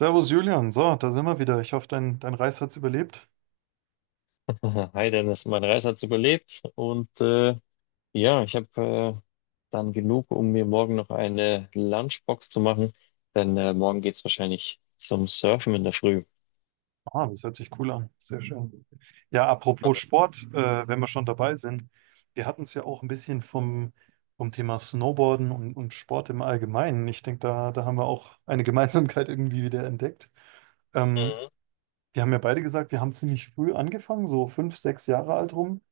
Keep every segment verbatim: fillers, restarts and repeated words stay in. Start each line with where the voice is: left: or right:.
right: Servus Julian, so, da sind wir wieder. Ich hoffe, dein, dein Reis hat's überlebt.
left: Hi Dennis, meine Reise hat überlebt und äh, ja, ich habe äh, dann genug, um mir morgen noch eine Lunchbox zu machen, denn äh, morgen geht's wahrscheinlich zum Surfen in der Früh.
right: Ah, das hört sich cool an. Sehr schön. Ja, apropos Sport, äh, wenn wir schon dabei sind, wir hatten es ja auch ein bisschen vom, vom Thema Snowboarden und, und Sport im Allgemeinen. Ich denke, da, da haben wir auch eine Gemeinsamkeit irgendwie wieder entdeckt. Ähm,
left: Mhm.
right: Wir haben ja beide gesagt, wir haben ziemlich früh angefangen, so fünf, sechs Jahre alt rum.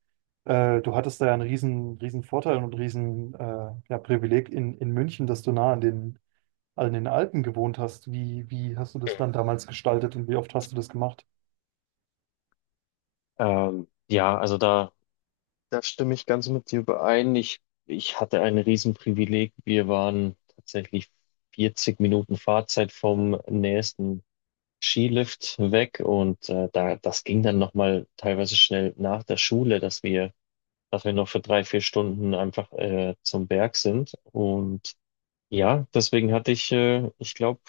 right: Äh, du hattest da ja einen riesen, riesen Vorteil und riesen äh, ja, Privileg in, in München, dass du nah an den, also in den Alpen gewohnt hast. Wie, wie hast du das dann damals gestaltet und wie oft hast du das gemacht?
left: Ähm, ja, also da, da stimme ich ganz mit dir überein. Ich, ich hatte ein Riesenprivileg. Wir waren tatsächlich vierzig Minuten Fahrzeit vom nächsten Skilift weg, und äh, da, das ging dann nochmal teilweise schnell nach der Schule, dass wir dass wir noch für drei, vier Stunden einfach äh, zum Berg sind. Und ja, deswegen hatte ich, äh, ich glaube,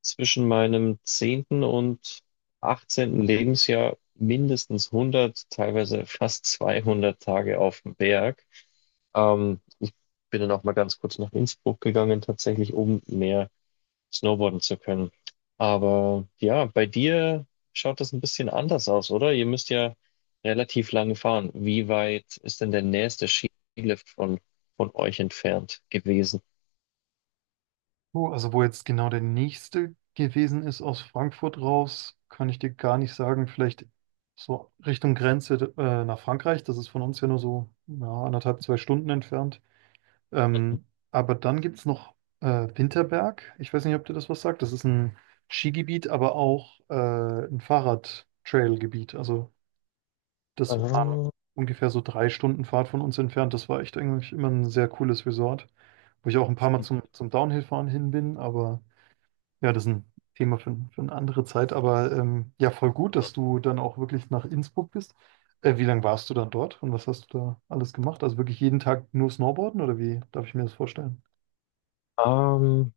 left: zwischen meinem zehnten und achtzehnten Lebensjahr mindestens hundert, teilweise fast zweihundert Tage auf dem Berg. Ähm, ich bin dann auch mal ganz kurz nach Innsbruck gegangen, tatsächlich, um mehr snowboarden zu können. Aber ja, bei dir schaut das ein bisschen anders aus, oder? Ihr müsst ja relativ lange fahren. Wie weit ist denn der nächste Skilift von, von euch entfernt gewesen?
right: Oh, also wo jetzt genau der nächste gewesen ist aus Frankfurt raus, kann ich dir gar nicht sagen. Vielleicht so Richtung Grenze äh, nach Frankreich. Das ist von uns ja nur so ja, anderthalb, zwei Stunden entfernt. Ähm, aber dann gibt es noch äh, Winterberg. Ich weiß nicht, ob dir das was sagt. Das ist ein Skigebiet, aber auch äh, ein Fahrrad-Trail-Gebiet. Also, das war
left: Mhm.
right: ungefähr so drei Stunden Fahrt von uns entfernt. Das war echt eigentlich immer ein sehr cooles Resort, wo ich auch ein paar Mal zum, zum Downhill-Fahren hin bin. Aber ja, das ist ein Thema für, für eine andere Zeit. Aber ähm, ja, voll gut, dass du dann auch wirklich nach Innsbruck bist. Äh, wie lange warst du dann dort und was hast du da alles gemacht? Also wirklich jeden Tag nur Snowboarden oder wie darf ich mir das vorstellen?
left: Ah, Ähm,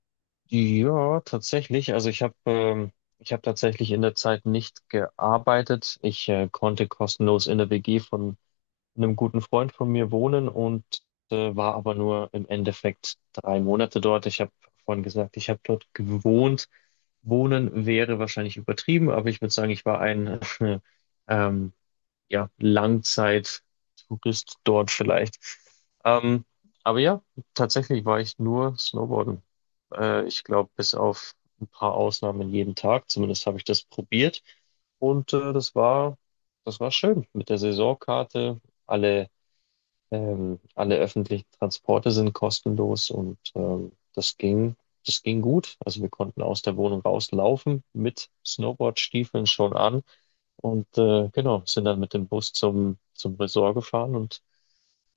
left: ja, tatsächlich. Also ich habe ähm, ich habe tatsächlich in der Zeit nicht gearbeitet. Ich äh, konnte kostenlos in der W G von einem guten Freund von mir wohnen, und äh, war aber nur im Endeffekt drei Monate dort. Ich habe vorhin gesagt, ich habe dort gewohnt. Wohnen wäre wahrscheinlich übertrieben, aber ich würde sagen, ich war ein ähm, ja, Langzeittourist dort vielleicht. Ähm, aber ja, tatsächlich war ich nur Snowboarden. Äh, ich glaube, bis auf ein paar Ausnahmen jeden Tag, zumindest habe ich das probiert. Und äh, das war, das war schön mit der Saisonkarte. Alle, ähm, alle öffentlichen Transporte sind kostenlos, und ähm, das ging, das ging gut. Also wir konnten aus der Wohnung rauslaufen mit Snowboardstiefeln schon an. Und äh, genau, sind dann mit dem Bus zum, zum Resort gefahren und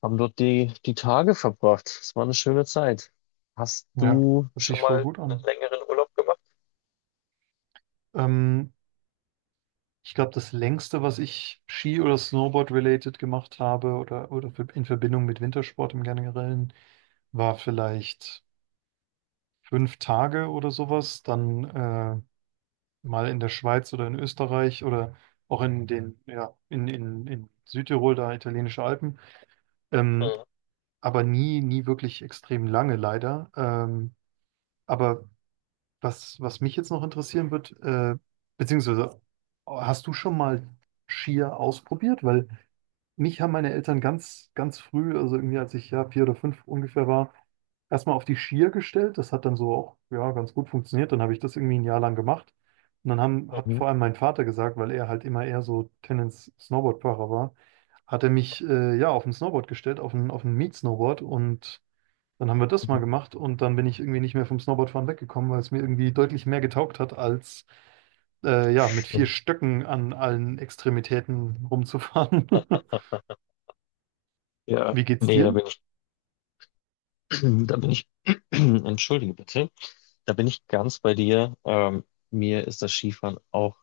left: haben dort die, die Tage verbracht. Es war eine schöne Zeit. Hast
right: Ja,
left: du
right: hört
left: schon
right: sich voll
left: mal
right: gut
left: einen
right: an.
left: längeren Urlaub gemacht?
right: Ähm, Ich glaube, das längste, was ich Ski- oder Snowboard-related gemacht habe oder, oder für- in Verbindung mit Wintersport im Generellen, war vielleicht fünf Tage oder sowas. Dann äh, mal in der Schweiz oder in Österreich oder auch in den, ja, in, in, in Südtirol, da italienische Alpen. Ähm,
left: Mhm.
right: aber nie, nie wirklich extrem lange, leider. Ähm, aber was, was mich jetzt noch interessieren wird, äh, beziehungsweise hast du schon mal Skier ausprobiert? Weil Mich haben meine Eltern ganz, ganz früh, also irgendwie als ich ja vier oder fünf ungefähr war, erstmal auf die Skier gestellt. Das hat dann so auch ja, ganz gut funktioniert. Dann habe ich das irgendwie ein Jahr lang gemacht. Und dann haben, hat
left: Mhm.
right: vor allem mein Vater gesagt, weil er halt immer eher so Tennis Snowboardfahrer war, hat er mich äh, ja auf ein Snowboard gestellt, auf ein, auf ein Mietsnowboard. Und dann haben wir das mal
left: Mhm.
right: gemacht. Und dann bin ich irgendwie nicht mehr vom Snowboardfahren weggekommen, weil es mir irgendwie deutlich mehr getaugt hat, als äh, ja mit vier
left: Stimmt.
right: Stöcken an allen Extremitäten rumzufahren.
left: Ja,
right: Wie geht's
left: nee, da
right: dir?
left: bin ich, da bin ich, entschuldige bitte, da bin ich ganz bei dir. Ähm, mir ist das Skifahren auch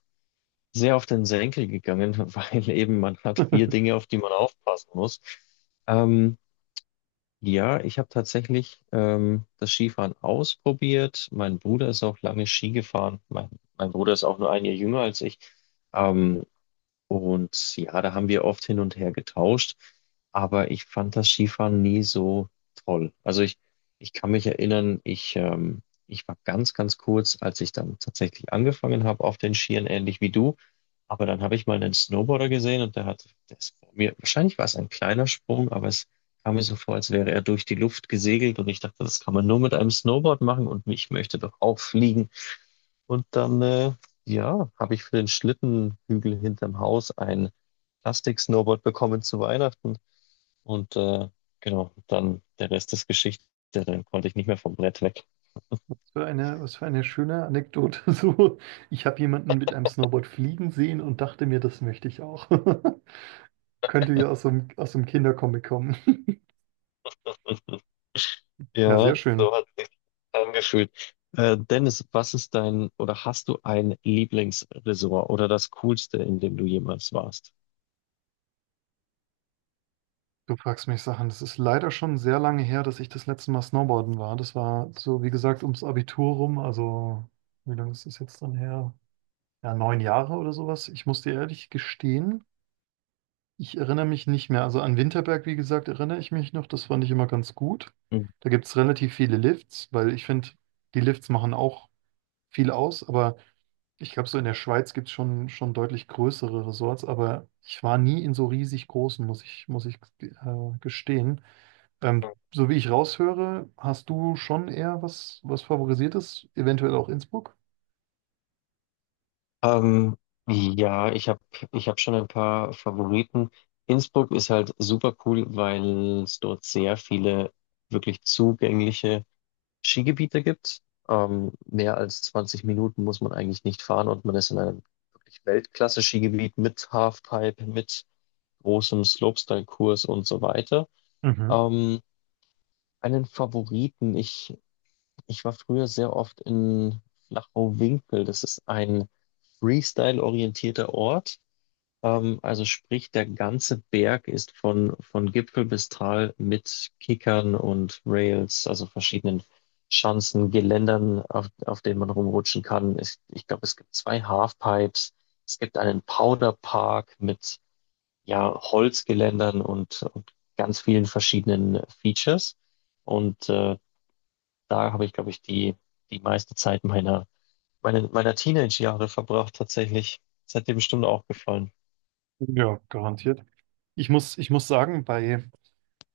left: sehr auf den Senkel gegangen, weil eben man hat vier Dinge, auf die man aufpassen muss. Ähm, Ja, ich habe tatsächlich ähm, das Skifahren ausprobiert. Mein Bruder ist auch lange Ski gefahren. Mein, mein Bruder ist auch nur ein Jahr jünger als ich. Ähm, und ja, da haben wir oft hin und her getauscht, aber ich fand das Skifahren nie so toll. Also ich, ich kann mich erinnern, ich, ähm, ich war ganz, ganz kurz, als ich dann tatsächlich angefangen habe auf den Skiern, ähnlich wie du. Aber dann habe ich mal einen Snowboarder gesehen, und der hat, der ist vor mir, wahrscheinlich war es ein kleiner Sprung, aber es kam mir so vor, als wäre er durch die Luft gesegelt, und ich dachte, das kann man nur mit einem Snowboard machen, und mich möchte doch auch fliegen. Und dann, äh, ja, habe ich für den Schlittenhügel hinterm Haus ein Plastik-Snowboard bekommen zu Weihnachten. Und äh, genau, dann der Rest ist Geschichte. Dann konnte ich nicht mehr vom Brett weg.
right: Was für eine, was für eine schöne Anekdote. So, ich habe jemanden mit einem Snowboard fliegen sehen und dachte mir, das möchte ich auch. Könnte ja aus so einem, aus so einem Kindercomic kommen. Ja, sehr
left: Ja,
right: schön.
left: so hat sich angefühlt. Äh, Dennis, was ist dein, oder hast du ein Lieblingsresort oder das Coolste, in dem du jemals warst?
right: Du fragst mich Sachen. Das ist leider schon sehr lange her, dass ich das letzte Mal Snowboarden war. Das war so, wie gesagt, ums Abitur rum. Also, wie lange ist das jetzt dann her? Ja, neun Jahre oder sowas. Ich muss dir ehrlich gestehen, ich erinnere mich nicht mehr. Also an Winterberg, wie gesagt, erinnere ich mich noch. Das fand ich immer ganz gut.
left: Mhm.
right: Da gibt es relativ viele Lifts, weil ich finde, die Lifts machen auch viel aus. Aber ich glaube, so in der Schweiz gibt es schon, schon deutlich größere Resorts. Aber ich war nie in so riesig großen, muss ich, muss ich äh, gestehen. Ähm, so wie ich raushöre, hast du schon eher was, was Favorisiertes, eventuell auch Innsbruck?
left: Ähm, ja, ich habe ich hab schon ein paar Favoriten. Innsbruck ist halt super cool, weil es dort sehr viele wirklich zugängliche Skigebiete gibt. Ähm, mehr als zwanzig Minuten muss man eigentlich nicht fahren, und man ist in einem wirklich Weltklasse-Skigebiet mit Halfpipe, mit großem Slopestyle-Kurs und so weiter.
right: Mhm.
left: Ähm, einen Favoriten, ich, ich war früher sehr oft in Flachau-Winkel. Das ist ein Freestyle-orientierter Ort. Ähm, also sprich, der ganze Berg ist von, von Gipfel bis Tal mit Kickern und Rails, also verschiedenen Schanzen, Geländern, auf, auf denen man rumrutschen kann. Es, ich glaube, es gibt zwei Halfpipes. Es gibt einen Powderpark mit ja, Holzgeländern und und ganz vielen verschiedenen Features. Und äh, da habe ich, glaube ich, die, die meiste Zeit meiner, meiner, meiner Teenage-Jahre verbracht, tatsächlich. Das hat dir bestimmt auch gefallen.
right: Ja, garantiert. Ich muss, ich muss sagen, bei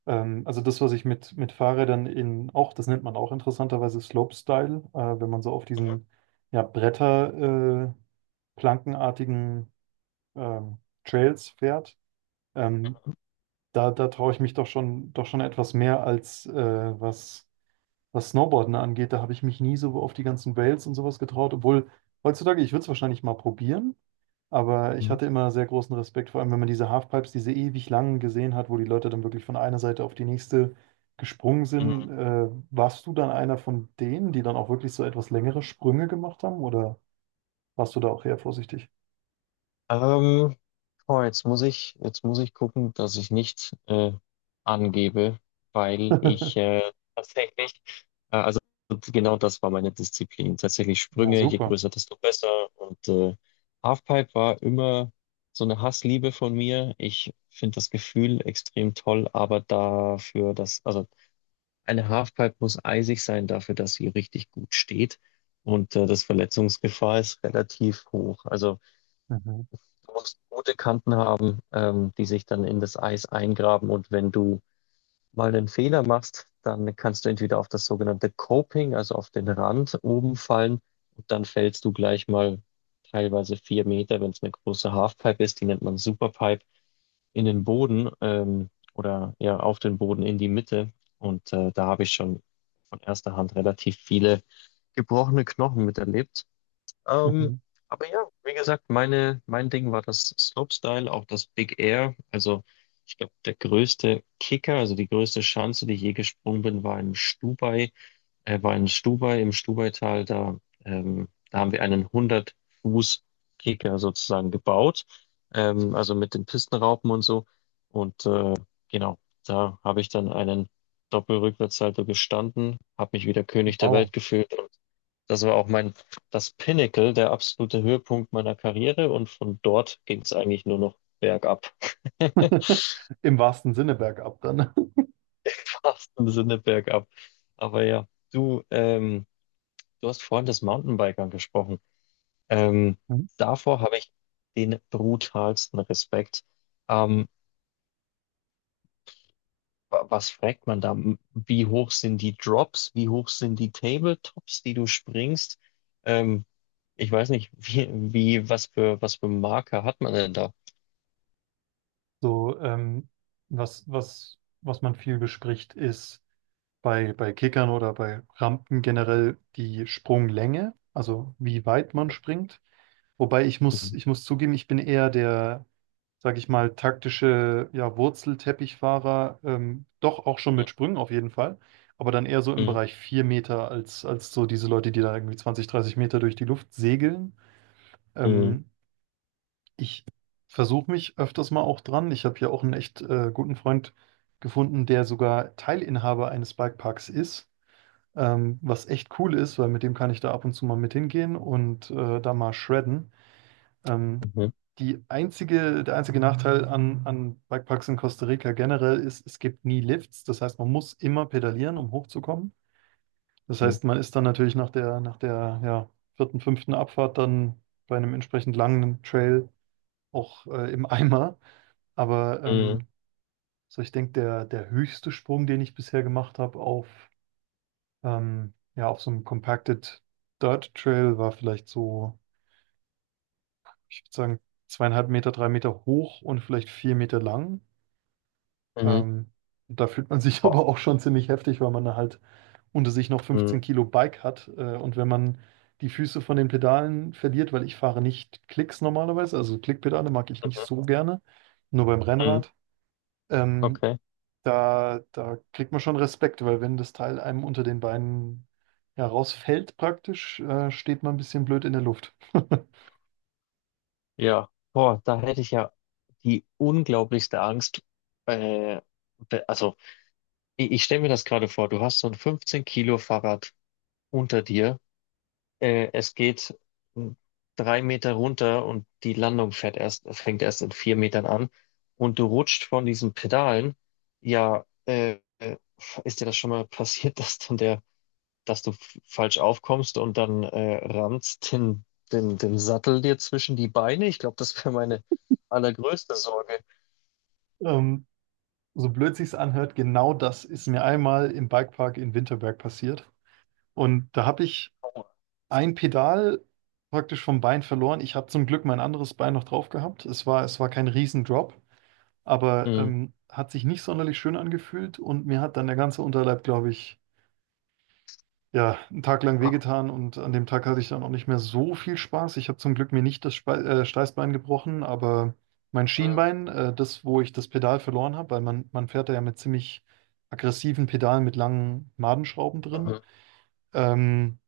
right: Ähm, also das, was ich mit, mit Fahrrädern in auch, das nennt man auch interessanterweise Slopestyle, äh, wenn man so auf diesen ja, Bretter, äh, plankenartigen ähm, Trails fährt, ähm, da, da traue ich mich doch schon, doch schon etwas mehr als äh, was was Snowboarden angeht. Da habe ich mich nie so auf die ganzen Rails und sowas getraut, obwohl heutzutage, ich würde es wahrscheinlich mal probieren, aber ich hatte immer sehr großen Respekt, vor allem wenn man diese Halfpipes, diese ewig langen gesehen hat, wo die Leute dann wirklich von einer Seite auf die nächste gesprungen sind.
left: Mhm.
right: Äh, warst du dann einer von denen, die dann auch wirklich so etwas längere Sprünge gemacht haben oder warst du da auch eher vorsichtig?
left: Ähm, boah, jetzt muss ich, jetzt muss ich gucken, dass ich nicht äh, angebe, weil ich äh, tatsächlich, äh, also genau das war meine Disziplin. Tatsächlich
right: Ja,
left: Sprünge, je
right: super.
left: größer, desto besser. Und äh, Halfpipe war immer so eine Hassliebe von mir. Ich finde das Gefühl extrem toll, aber dafür, dass, also eine Halfpipe muss eisig sein dafür, dass sie richtig gut steht. Und äh, das Verletzungsgefahr ist relativ hoch. Also
right: Mhm.
left: du musst gute Kanten haben, ähm, die sich dann in das Eis eingraben. Und wenn du mal einen Fehler machst, dann kannst du entweder auf das sogenannte Coping, also auf den Rand oben fallen, und dann fällst du gleich mal teilweise vier Meter, wenn es eine große Halfpipe ist, die nennt man Superpipe, in den Boden, ähm, oder ja auf den Boden in die Mitte. Und äh, da habe ich schon von erster Hand relativ viele gebrochene Knochen miterlebt. Ähm,
right: Mhm.
left: aber ja, wie gesagt, meine, mein Ding war das Slopestyle, auch das Big Air. Also ich glaube, der größte Kicker, also die größte Schanze, die ich je gesprungen bin, war in Stubai, äh, war in Stubai, im Stubaital. Da, ähm, da haben wir einen hundert-Fuß-Kicker sozusagen gebaut, ähm, also mit den Pistenraupen und so. Und äh, genau, da habe ich dann einen Doppelrückwärtssalto gestanden, habe mich wieder König der
right: Wow.
left: Welt gefühlt. Das war auch mein, das Pinnacle, der absolute Höhepunkt meiner Karriere, und von dort ging es eigentlich nur noch bergab.
right: Im wahrsten Sinne bergab dann.
left: Fast im Sinne bergab. Aber ja, du, ähm, du hast vorhin des Mountainbikern gesprochen. Ähm, davor habe ich den brutalsten Respekt. Ähm, wa- was fragt man da? Wie hoch sind die Drops? Wie hoch sind die Tabletops, die du springst? Ähm, ich weiß nicht, wie, wie, was für, was für Marker hat man denn da?
right: So, ähm, was, was, was man viel bespricht, ist bei, bei Kickern oder bei Rampen generell die Sprunglänge, also wie weit man springt. Wobei ich muss, ich muss zugeben, ich bin eher der, sag ich mal, taktische, ja, Wurzelteppichfahrer, ähm, doch auch schon mit Sprüngen auf jeden Fall, aber dann eher so im
left: Mhm.
right: Bereich vier Meter als, als so diese Leute, die da irgendwie zwanzig dreißig Meter durch die Luft segeln.
left: Mhm.
right: Ähm, Ich versuche mich öfters mal auch dran. Ich habe hier auch einen echt äh, guten Freund gefunden, der sogar Teilinhaber eines Bikeparks ist, ähm, was echt cool ist, weil mit dem kann ich da ab und zu mal mit hingehen und äh, da mal shredden. Ähm,
left: Mhm.
right: die einzige, der einzige Nachteil an, an Bikeparks in Costa Rica generell ist, es gibt nie Lifts. Das heißt, man muss immer pedalieren, um hochzukommen. Das
left: Mhm.
right: heißt, man ist dann natürlich nach der, nach der ja, vierten, fünften Abfahrt dann bei einem entsprechend langen Trail auch äh, im Eimer. Aber
left: Mhm.
right: ähm, so ich denke, der, der höchste Sprung, den ich bisher gemacht habe auf, ähm, ja, auf so einem Compacted Dirt Trail, war vielleicht so, ich würde sagen, zweieinhalb Meter, drei Meter hoch und vielleicht vier Meter lang.
left: Mhm.
right: Ähm, Da fühlt man sich
left: Boah.
right: aber auch schon ziemlich heftig, weil man da halt unter sich noch
left: Mhm.
right: fünfzehn Kilo Bike hat. Äh, und wenn man die Füße von den Pedalen verliert, weil ich fahre nicht Klicks normalerweise, also Klickpedale mag ich nicht
left: Mhm.
right: so gerne, nur beim
left: Mhm.
right: Rennrad. Ähm,
left: Okay.
right: Da, da kriegt man schon Respekt, weil wenn das Teil einem unter den Beinen ja, rausfällt praktisch, äh, steht man ein bisschen blöd in der Luft.
left: Ja. Boah, da hätte ich ja die unglaublichste Angst. Äh, be- also, ich, ich stelle mir das gerade vor, du hast so ein fünfzehn Kilo Fahrrad unter dir. Äh, es geht mm, drei Meter runter, und die Landung fährt erst, fängt erst in vier Metern an. Und du rutscht von diesen Pedalen. Ja, äh, äh, ist dir das schon mal passiert, dass dann der dass du f- falsch aufkommst und dann äh, rammst den, den, den Sattel dir zwischen die Beine. Ich glaube, das wäre meine allergrößte Sorge.
right: Ähm, so blöd sich's anhört, genau das ist mir einmal im Bikepark in Winterberg passiert. Und da habe ich ein Pedal praktisch vom Bein verloren. Ich habe zum Glück mein anderes Bein noch drauf gehabt. Es war, es war kein Riesendrop, aber
left: Mhm.
right: ähm, hat sich nicht sonderlich schön angefühlt und mir hat dann der ganze Unterleib, glaube ich, ja, einen Tag lang wehgetan und an dem Tag hatte ich dann auch nicht mehr so viel Spaß. Ich habe zum Glück mir nicht das Spe äh, Steißbein gebrochen, aber mein
left: Mhm.
right: Schienbein, äh, das, wo ich das Pedal verloren habe, weil man, man fährt da ja mit ziemlich aggressiven Pedalen mit langen Madenschrauben drin,
left: Mhm.
right: ähm,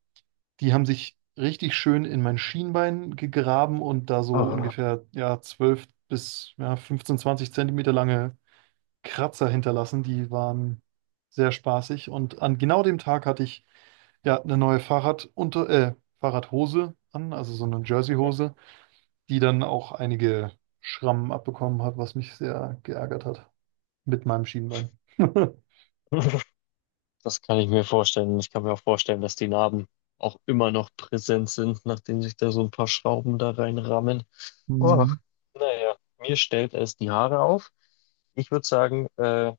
right: die haben sich richtig schön in mein Schienbein gegraben und da so
left: Ah.
right: ungefähr ja, zwölf bis ja, fünfzehn, zwanzig Zentimeter lange Kratzer hinterlassen. Die waren sehr spaßig und an genau dem Tag hatte ich der hat eine neue Fahrradunter, äh, Fahrradhose an, also so eine Jerseyhose, die dann auch einige Schrammen abbekommen hat, was mich sehr geärgert hat. Mit meinem Schienbein.
left: ah. Das kann ich mir vorstellen. Ich kann mir auch vorstellen, dass die Narben auch immer noch präsent sind, nachdem sich da so ein paar Schrauben da reinrammen. Oh,
right: Hm.
left: naja, mir stellt es die Haare auf. Ich würde sagen, äh,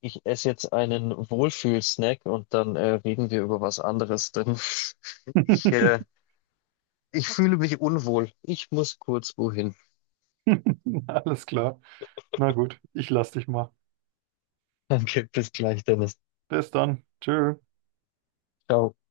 left: Ich esse jetzt einen Wohlfühlsnack, und dann äh, reden wir über was anderes, denn ich, äh, ich fühle mich unwohl. Ich muss kurz wohin.
right: Alles klar. Na gut, ich lass dich mal.
left: Danke, bis gleich, Dennis.
right: Bis dann. Tschö.
left: Ciao.